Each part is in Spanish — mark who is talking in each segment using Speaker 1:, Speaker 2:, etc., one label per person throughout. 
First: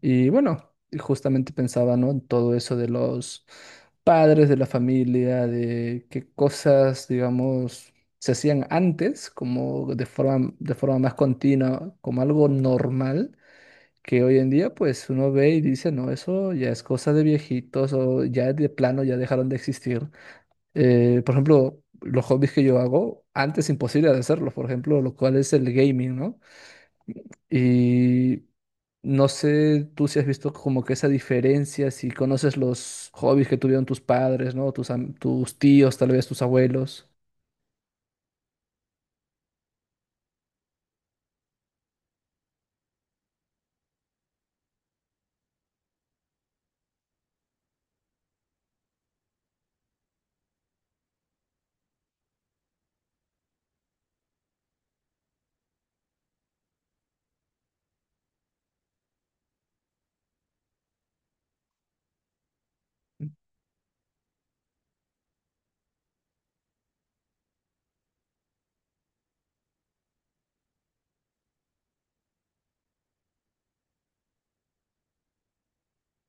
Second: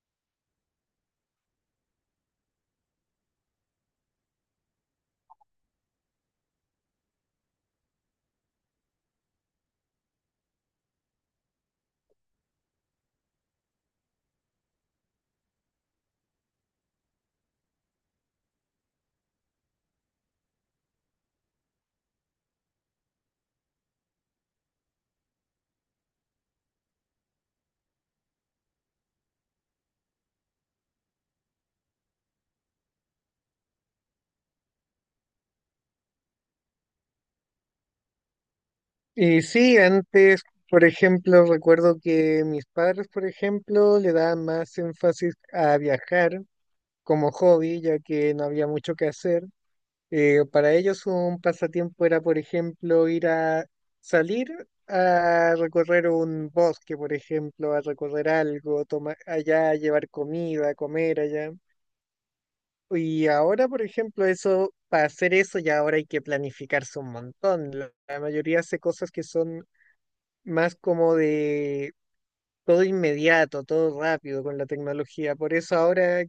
Speaker 1: Y bueno, y justamente pensaba, ¿no? En todo eso de los padres, de la familia, de qué cosas, digamos, se hacían antes, como de forma más continua, como algo normal, que hoy en día, pues uno ve y dice, no, eso ya es cosa de viejitos o ya de plano ya dejaron de existir. Por ejemplo, los hobbies que yo hago, antes imposible de hacerlos, por ejemplo, lo cual es el gaming, ¿no? Y no sé tú si has visto como que esa diferencia, si conoces los hobbies que tuvieron tus padres, ¿no? Tus, tus tíos, tal vez tus abuelos.
Speaker 2: Y sí, antes, por ejemplo, recuerdo que mis padres, por ejemplo, le daban más énfasis a viajar como hobby, ya que no había mucho que hacer. Para ellos un pasatiempo era, por ejemplo, ir a salir a recorrer un bosque, por ejemplo, a recorrer algo, tomar allá, llevar comida, comer allá. Y ahora, por ejemplo, eso, para hacer eso ya ahora hay que planificarse un montón. La mayoría hace cosas que son más como de todo inmediato, todo rápido con la tecnología. Por eso ahora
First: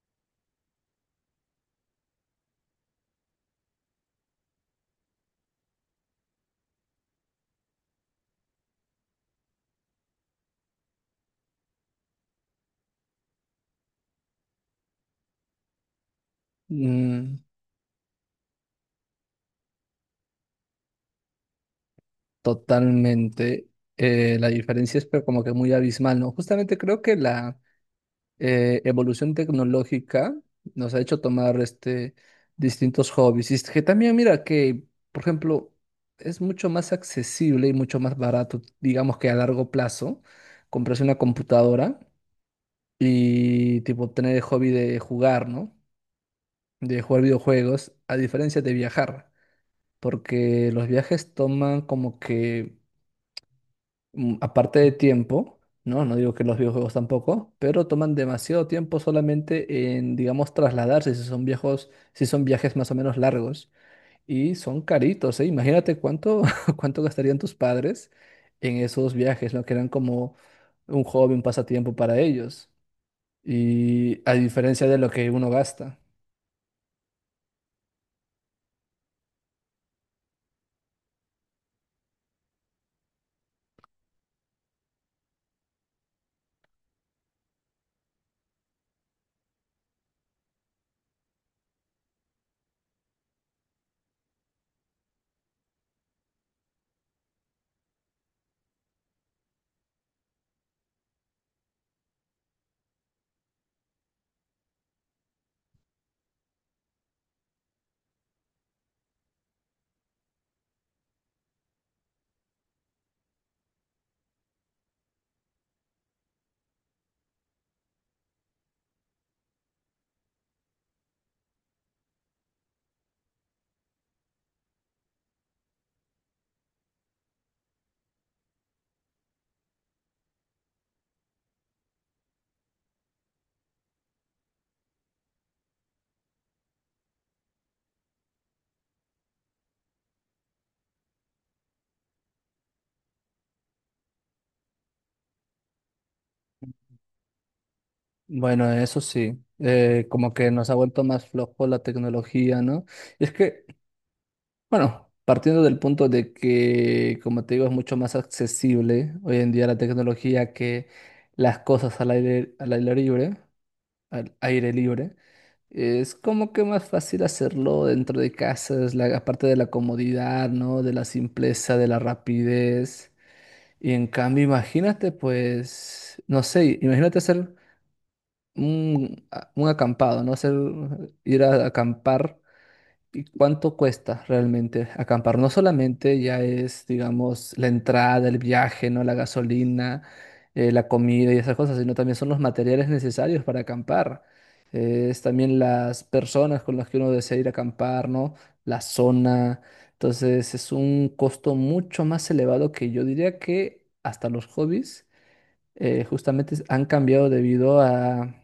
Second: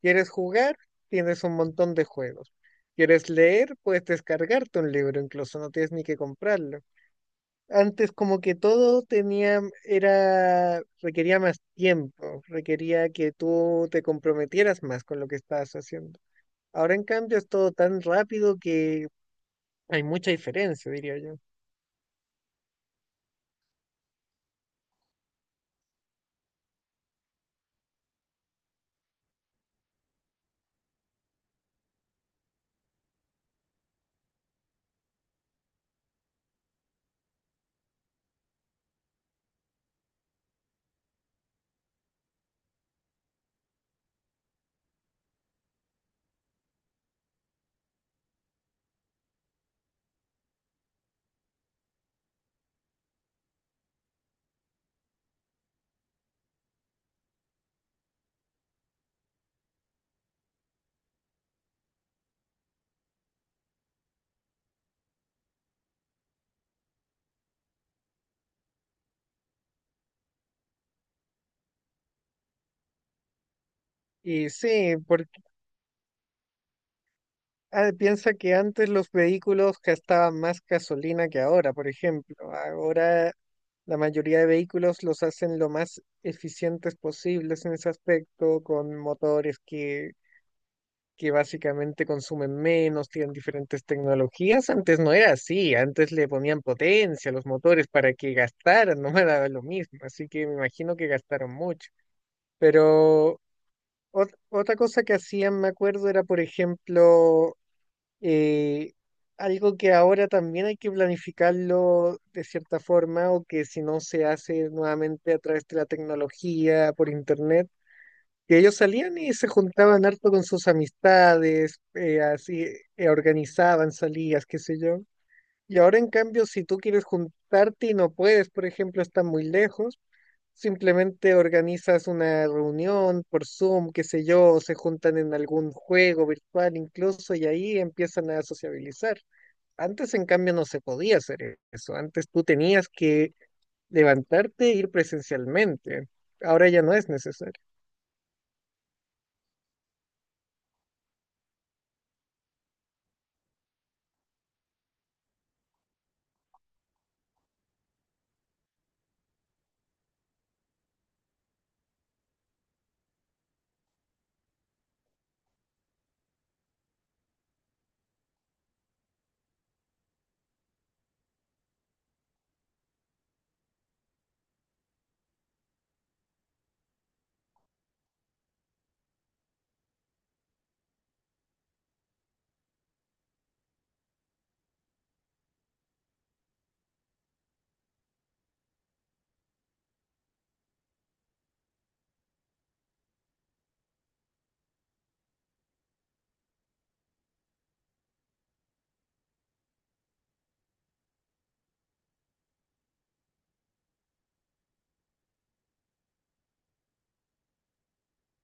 Speaker 2: quieres jugar, tienes un montón de juegos. Quieres leer, puedes descargarte un libro, incluso no tienes ni que comprarlo. Antes como que todo tenía, era, requería más tiempo, requería que tú te comprometieras más con lo que estabas haciendo. Ahora en
Speaker 1: Mm,
Speaker 2: cambio es todo tan rápido que hay mucha diferencia, diría yo.
Speaker 1: totalmente. La diferencia es pero como que muy abismal, ¿no? Justamente creo que la evolución tecnológica nos ha hecho tomar distintos hobbies. Y es que también, mira, que, por ejemplo, es mucho más accesible y mucho más barato, digamos que a largo plazo, comprarse una computadora y tipo tener el hobby de jugar, ¿no? De jugar videojuegos, a diferencia de viajar, porque los viajes toman como que aparte de tiempo, ¿no? No digo que los videojuegos tampoco, pero toman demasiado tiempo solamente en, digamos, trasladarse, si son viejos, si son viajes más o menos largos. Y son caritos, ¿eh? Imagínate cuánto, cuánto gastarían tus padres en esos viajes, ¿no? Que eran como un hobby, un pasatiempo para ellos. Y a
Speaker 2: Y
Speaker 1: diferencia
Speaker 2: sí,
Speaker 1: de lo
Speaker 2: por,
Speaker 1: que uno gasta.
Speaker 2: ah, piensa que antes los vehículos gastaban más gasolina que ahora, por ejemplo. Ahora la mayoría de vehículos los hacen lo más eficientes posibles en ese aspecto, con motores que básicamente consumen menos, tienen diferentes tecnologías. Antes no era así, antes le ponían potencia a los motores para que gastaran, no me daba lo mismo, así que me imagino que gastaron mucho. Pero otra cosa que hacían, me acuerdo, era, por ejemplo, eh, algo que ahora también hay que planificarlo de cierta forma o que si no se hace nuevamente a través de la tecnología, por internet, que ellos salían y se juntaban harto con sus amistades, así organizaban salidas, qué sé yo. Y ahora en cambio, si tú quieres juntarte y no puedes, por ejemplo, están muy lejos. Simplemente organizas una reunión por Zoom, qué sé yo, o se juntan en algún juego virtual incluso y ahí empiezan a sociabilizar. Antes, en cambio, no se podía hacer eso. Antes tú tenías que levantarte e ir presencialmente. Ahora ya no es necesario.
Speaker 1: Bueno, eso sí, como que nos ha vuelto más flojo la tecnología, ¿no? Es que bueno, partiendo del punto de que, como te digo, es mucho más accesible hoy en día la tecnología que las cosas al aire, al aire libre, es como que más fácil hacerlo dentro de casa, es la, aparte de la comodidad, ¿no? De la simpleza, de la rapidez. Y en cambio, imagínate, pues, no sé, imagínate hacer un, un acampado, ¿no? Hacer, ir a acampar. ¿Y cuánto cuesta realmente acampar? No solamente ya es, digamos, la entrada, el viaje, ¿no? La gasolina, la comida y esas cosas, sino también son los materiales necesarios para acampar. Es también las personas con las que uno desea ir a acampar, ¿no? La zona. Entonces es un costo mucho más elevado que yo diría que hasta los hobbies justamente han cambiado debido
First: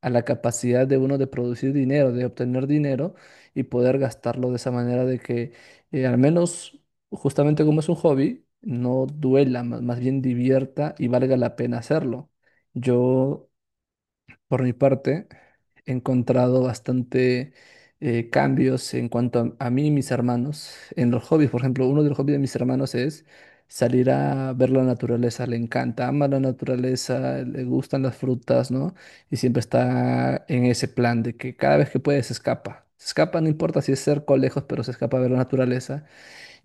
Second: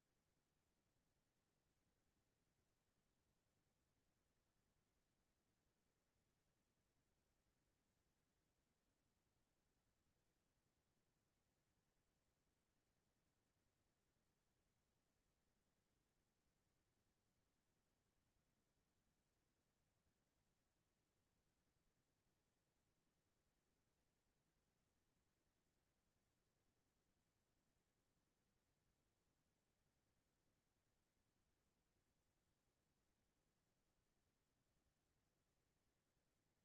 Speaker 1: a la capacidad de uno de producir dinero, de obtener dinero y poder gastarlo de esa manera de que al menos justamente como es un hobby, no duela, más bien divierta y valga la pena hacerlo. Yo por mi parte, he encontrado bastante cambios en cuanto a mí y mis hermanos en los hobbies. Por ejemplo, uno de los hobbies de mis hermanos es salir a ver la naturaleza. Le encanta, ama la naturaleza, le gustan las frutas, ¿no? Y siempre está en ese plan de que cada vez que puede se escapa. Se escapa, no importa si es cerca o lejos, pero se escapa a ver la naturaleza.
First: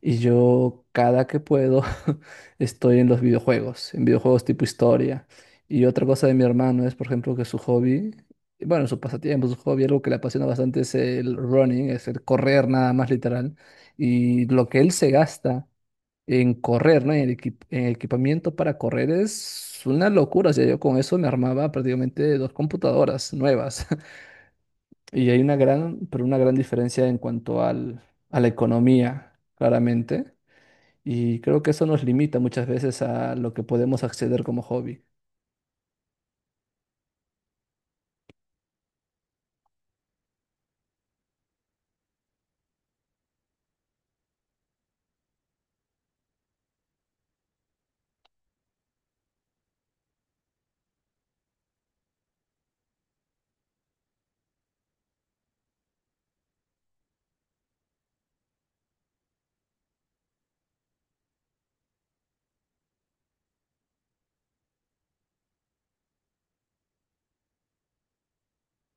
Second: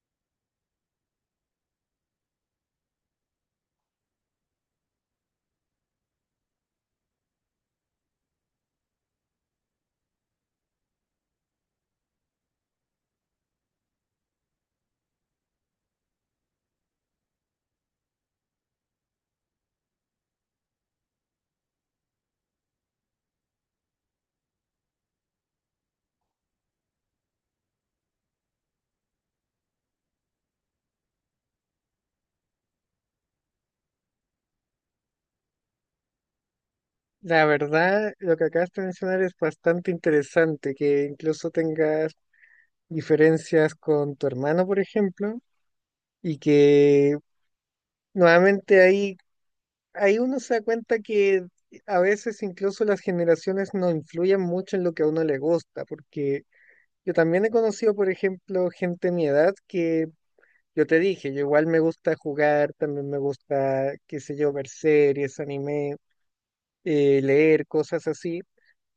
Speaker 1: Y yo cada que puedo estoy en los videojuegos, en videojuegos tipo historia. Y otra cosa de mi hermano es, por ejemplo, que su hobby, bueno, su pasatiempo, su hobby, algo que le apasiona bastante es el running, es el correr nada más literal. Y lo que él se gasta en correr, ¿no? En el en equipamiento para correr es una locura. O sea, yo con eso me armaba prácticamente dos computadoras nuevas. Y hay una gran, pero una gran diferencia en cuanto al, a la economía, claramente y creo que eso nos limita muchas veces a lo que podemos acceder como hobby.
Speaker 2: La verdad, lo que acabas de mencionar es bastante interesante, que incluso tengas diferencias con tu hermano, por ejemplo, y que nuevamente ahí, ahí uno se da cuenta que a veces incluso las generaciones no influyen mucho en lo que a uno le gusta, porque yo también he conocido, por ejemplo, gente de mi edad que yo te dije, yo igual me gusta jugar, también me gusta, qué sé yo, ver series, anime, leer cosas así.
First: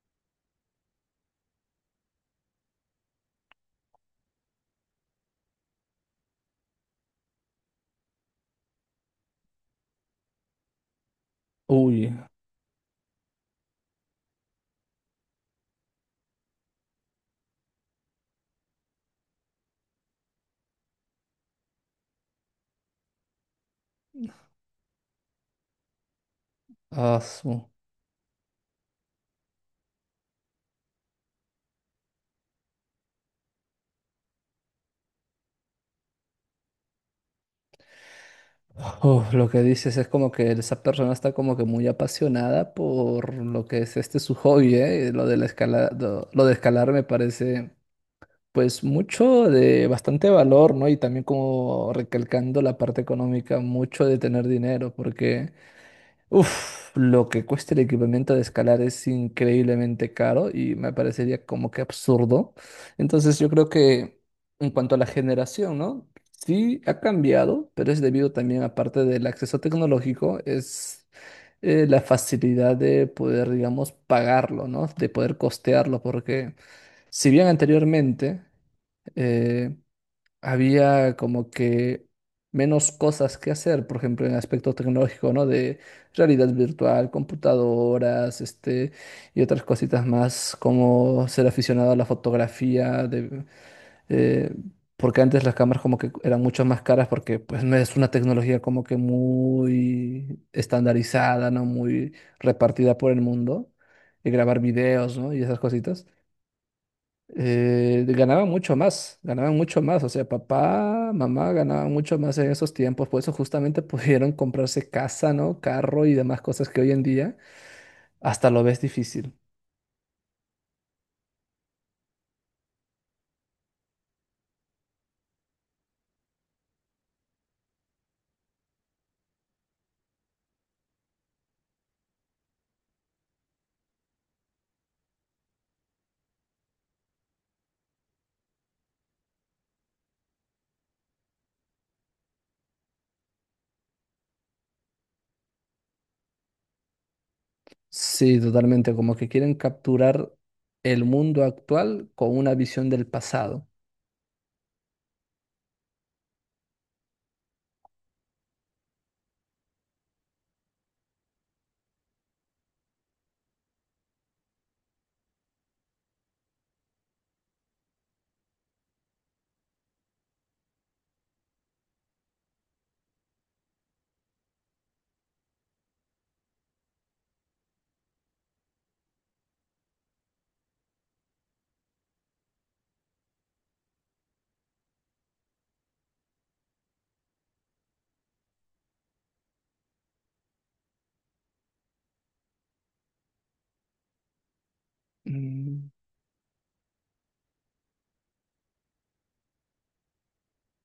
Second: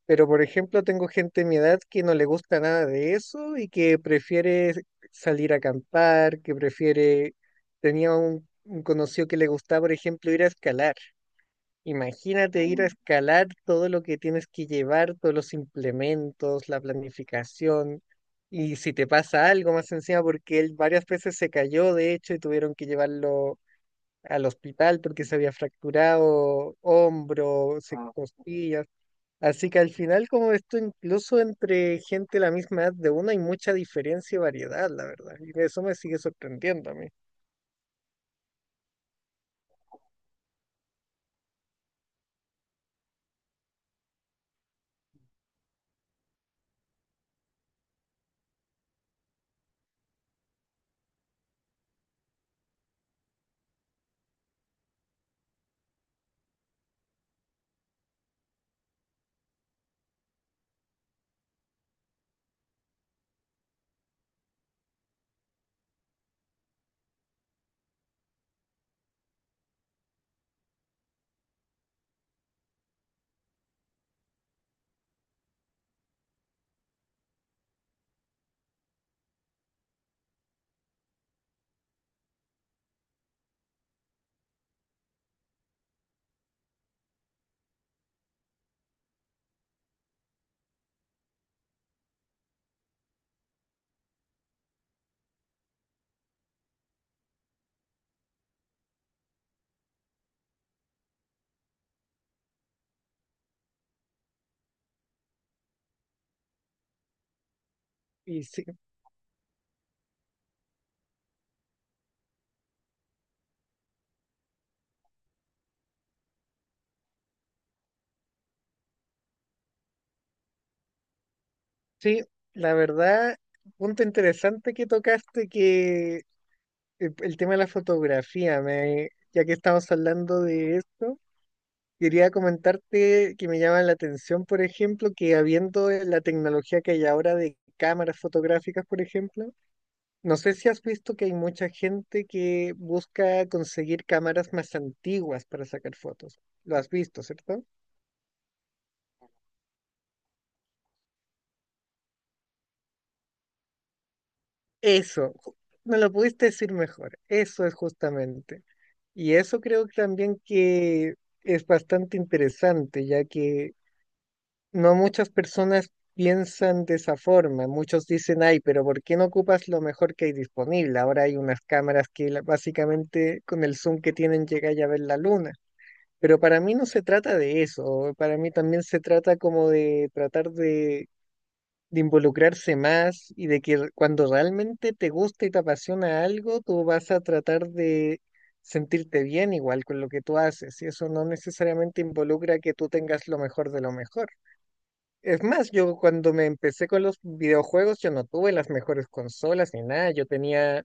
Speaker 2: Pero, por ejemplo, tengo gente de mi edad que no le gusta nada de eso y que prefiere salir a acampar, que prefiere... Tenía un conocido que le gustaba, por ejemplo, ir a escalar.
Speaker 1: Uy,
Speaker 2: Imagínate ir a escalar todo lo que tienes que llevar, todos los implementos, la planificación, y si te pasa algo más encima, porque él varias veces se cayó, de hecho, y tuvieron que llevarlo al hospital porque se había fracturado
Speaker 1: ah, su-
Speaker 2: hombro, se- costillas. Así que al final, como esto, incluso entre gente de la misma edad de uno, hay mucha diferencia y variedad, la verdad. Y eso me sigue sorprendiendo a mí.
Speaker 1: uf, lo que dices es como que esa persona está como que muy apasionada por lo que es este su hobby, ¿eh? Lo de la escala, lo de escalar me parece pues mucho de bastante valor, ¿no? Y también como recalcando la parte económica, mucho de tener dinero, porque uf, lo que cuesta el equipamiento de escalar es increíblemente caro y me parecería como que absurdo. Entonces yo creo que en cuanto a la generación, ¿no? Sí ha cambiado, pero es debido también, aparte del acceso tecnológico, es la facilidad de poder, digamos, pagarlo, ¿no? De poder costearlo, porque si bien anteriormente eh, había como que menos cosas que hacer, por ejemplo, en el aspecto tecnológico, ¿no? De realidad virtual, computadoras, y otras cositas más, como ser aficionado a la fotografía, eh, porque antes las cámaras como que eran mucho más caras porque pues no es una tecnología como que muy estandarizada, ¿no? Muy repartida por el mundo, y grabar videos, ¿no? Y esas cositas
Speaker 2: Y sí,
Speaker 1: ganaban mucho más, o sea, papá, mamá ganaban mucho más en esos tiempos, por eso justamente pudieron comprarse casa, ¿no? Carro y demás cosas que hoy en día hasta lo ves difícil.
Speaker 2: sí, la verdad punto interesante que tocaste que el tema de la fotografía, me, ya que estamos hablando de esto, quería comentarte que me llama la atención, por ejemplo, que habiendo la tecnología que hay ahora de cámaras fotográficas, por ejemplo, no sé si has visto que hay mucha gente que busca conseguir cámaras más antiguas para sacar fotos. Lo has visto, ¿cierto?
Speaker 1: Sí, totalmente, como que quieren capturar el mundo actual con una visión del pasado.
Speaker 2: Eso, me lo pudiste decir mejor, eso es justamente. Y eso creo que también que es bastante interesante, ya que no muchas personas piensan de esa forma. Muchos dicen, ay, pero ¿por qué no ocupas lo mejor que hay disponible? Ahora hay unas cámaras que básicamente con el zoom que tienen llegáis a ver la luna. Pero para mí no se trata de eso. Para mí también se trata como de tratar de involucrarse más y de que cuando realmente te gusta y te apasiona algo, tú vas a tratar de sentirte bien igual con lo que tú haces. Y eso no necesariamente involucra que tú tengas lo mejor de lo mejor. Es más,
Speaker 1: Mm,
Speaker 2: yo cuando me empecé con los videojuegos, yo no tuve las mejores consolas ni nada, yo tenía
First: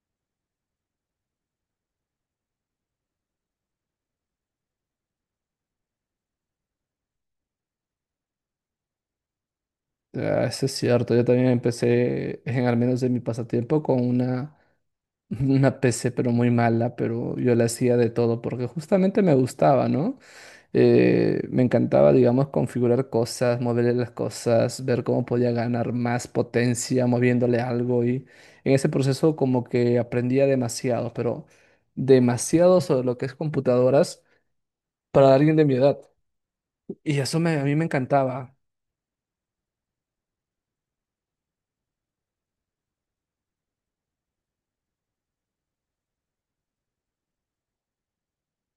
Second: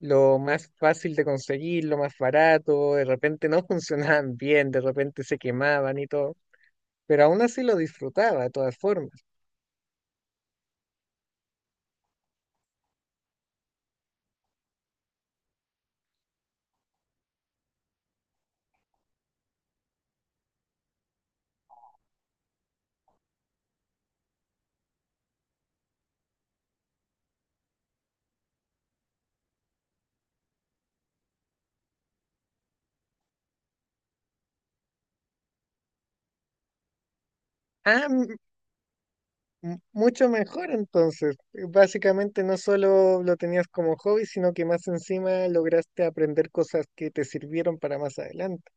Speaker 2: lo más fácil de conseguir, lo más barato, de repente no funcionaban bien, de repente se quemaban y todo, pero aún así lo disfrutaba de todas formas.
Speaker 1: ah, eso es cierto, yo también empecé, en, al menos en mi pasatiempo, con una, una PC, pero muy mala, pero yo la hacía de todo porque justamente me gustaba, ¿no? Me encantaba, digamos, configurar cosas, moverle las cosas, ver cómo podía ganar más potencia moviéndole algo y en ese proceso como que aprendía demasiado, pero demasiado sobre lo que es computadoras para alguien de mi edad. Y eso a mí me
Speaker 2: Ah,
Speaker 1: encantaba.
Speaker 2: mucho mejor entonces, básicamente no solo lo tenías como hobby, sino que más encima lograste aprender cosas que te sirvieron para más adelante.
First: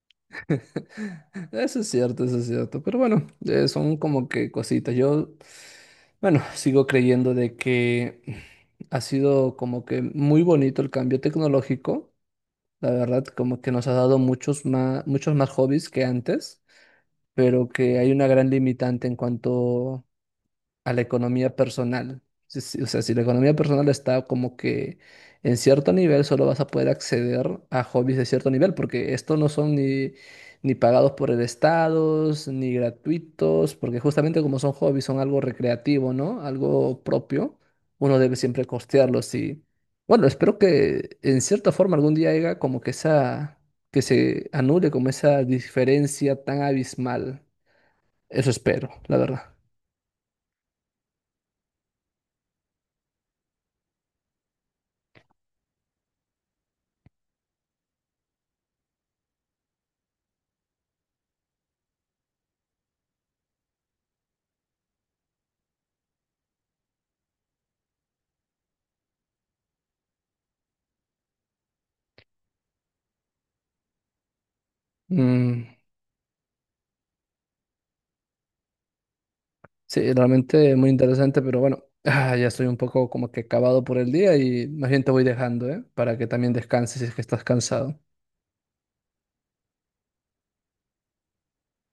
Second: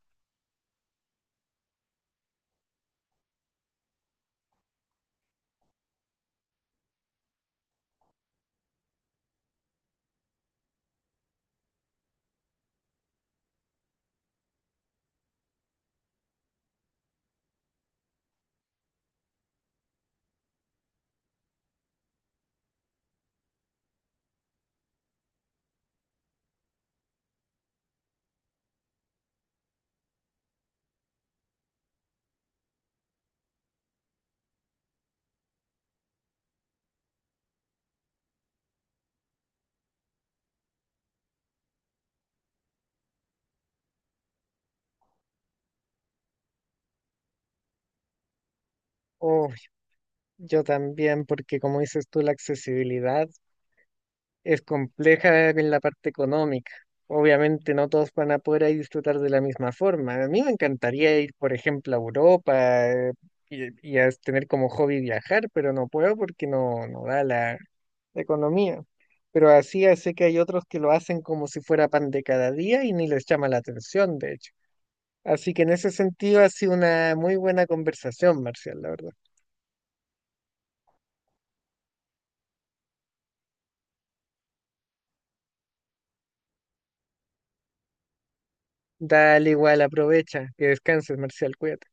Speaker 1: Eso es cierto, pero bueno, son como que cositas. Yo, bueno, sigo creyendo de que ha sido como que muy bonito el cambio tecnológico. La verdad, como que nos ha dado muchos más hobbies que antes, pero que hay una gran limitante en cuanto a la economía personal. O sea, si la economía personal está como que en cierto nivel, solo vas a poder acceder a hobbies de cierto nivel, porque estos no son ni pagados por el Estado, ni gratuitos, porque justamente como son hobbies, son algo recreativo, ¿no? Algo propio, uno debe siempre costearlos y, bueno, espero que en cierta forma algún día haya como que esa, que se anule como esa diferencia tan abismal. Eso espero, la
Speaker 2: Oh,
Speaker 1: verdad.
Speaker 2: yo también, porque como dices tú, la accesibilidad. Es compleja en la parte económica. Obviamente no todos van a poder ahí disfrutar de la misma forma. A mí me encantaría ir, por ejemplo, a Europa, y a tener como hobby viajar, pero no puedo porque no, no da la, la economía. Pero así ya sé que hay otros que lo hacen como si fuera pan de cada día y ni les llama la atención, de hecho. Así que
Speaker 1: Mm.
Speaker 2: en ese sentido ha sido una muy buena conversación, Marcial, la verdad.
Speaker 1: Sí, realmente muy interesante, pero bueno, ah, ya estoy un poco como que acabado por el día y más bien te voy dejando, ¿eh? Para que también descanses si es que estás cansado.
Speaker 2: Dale igual, aprovecha, que descanses, Marcial, cuídate.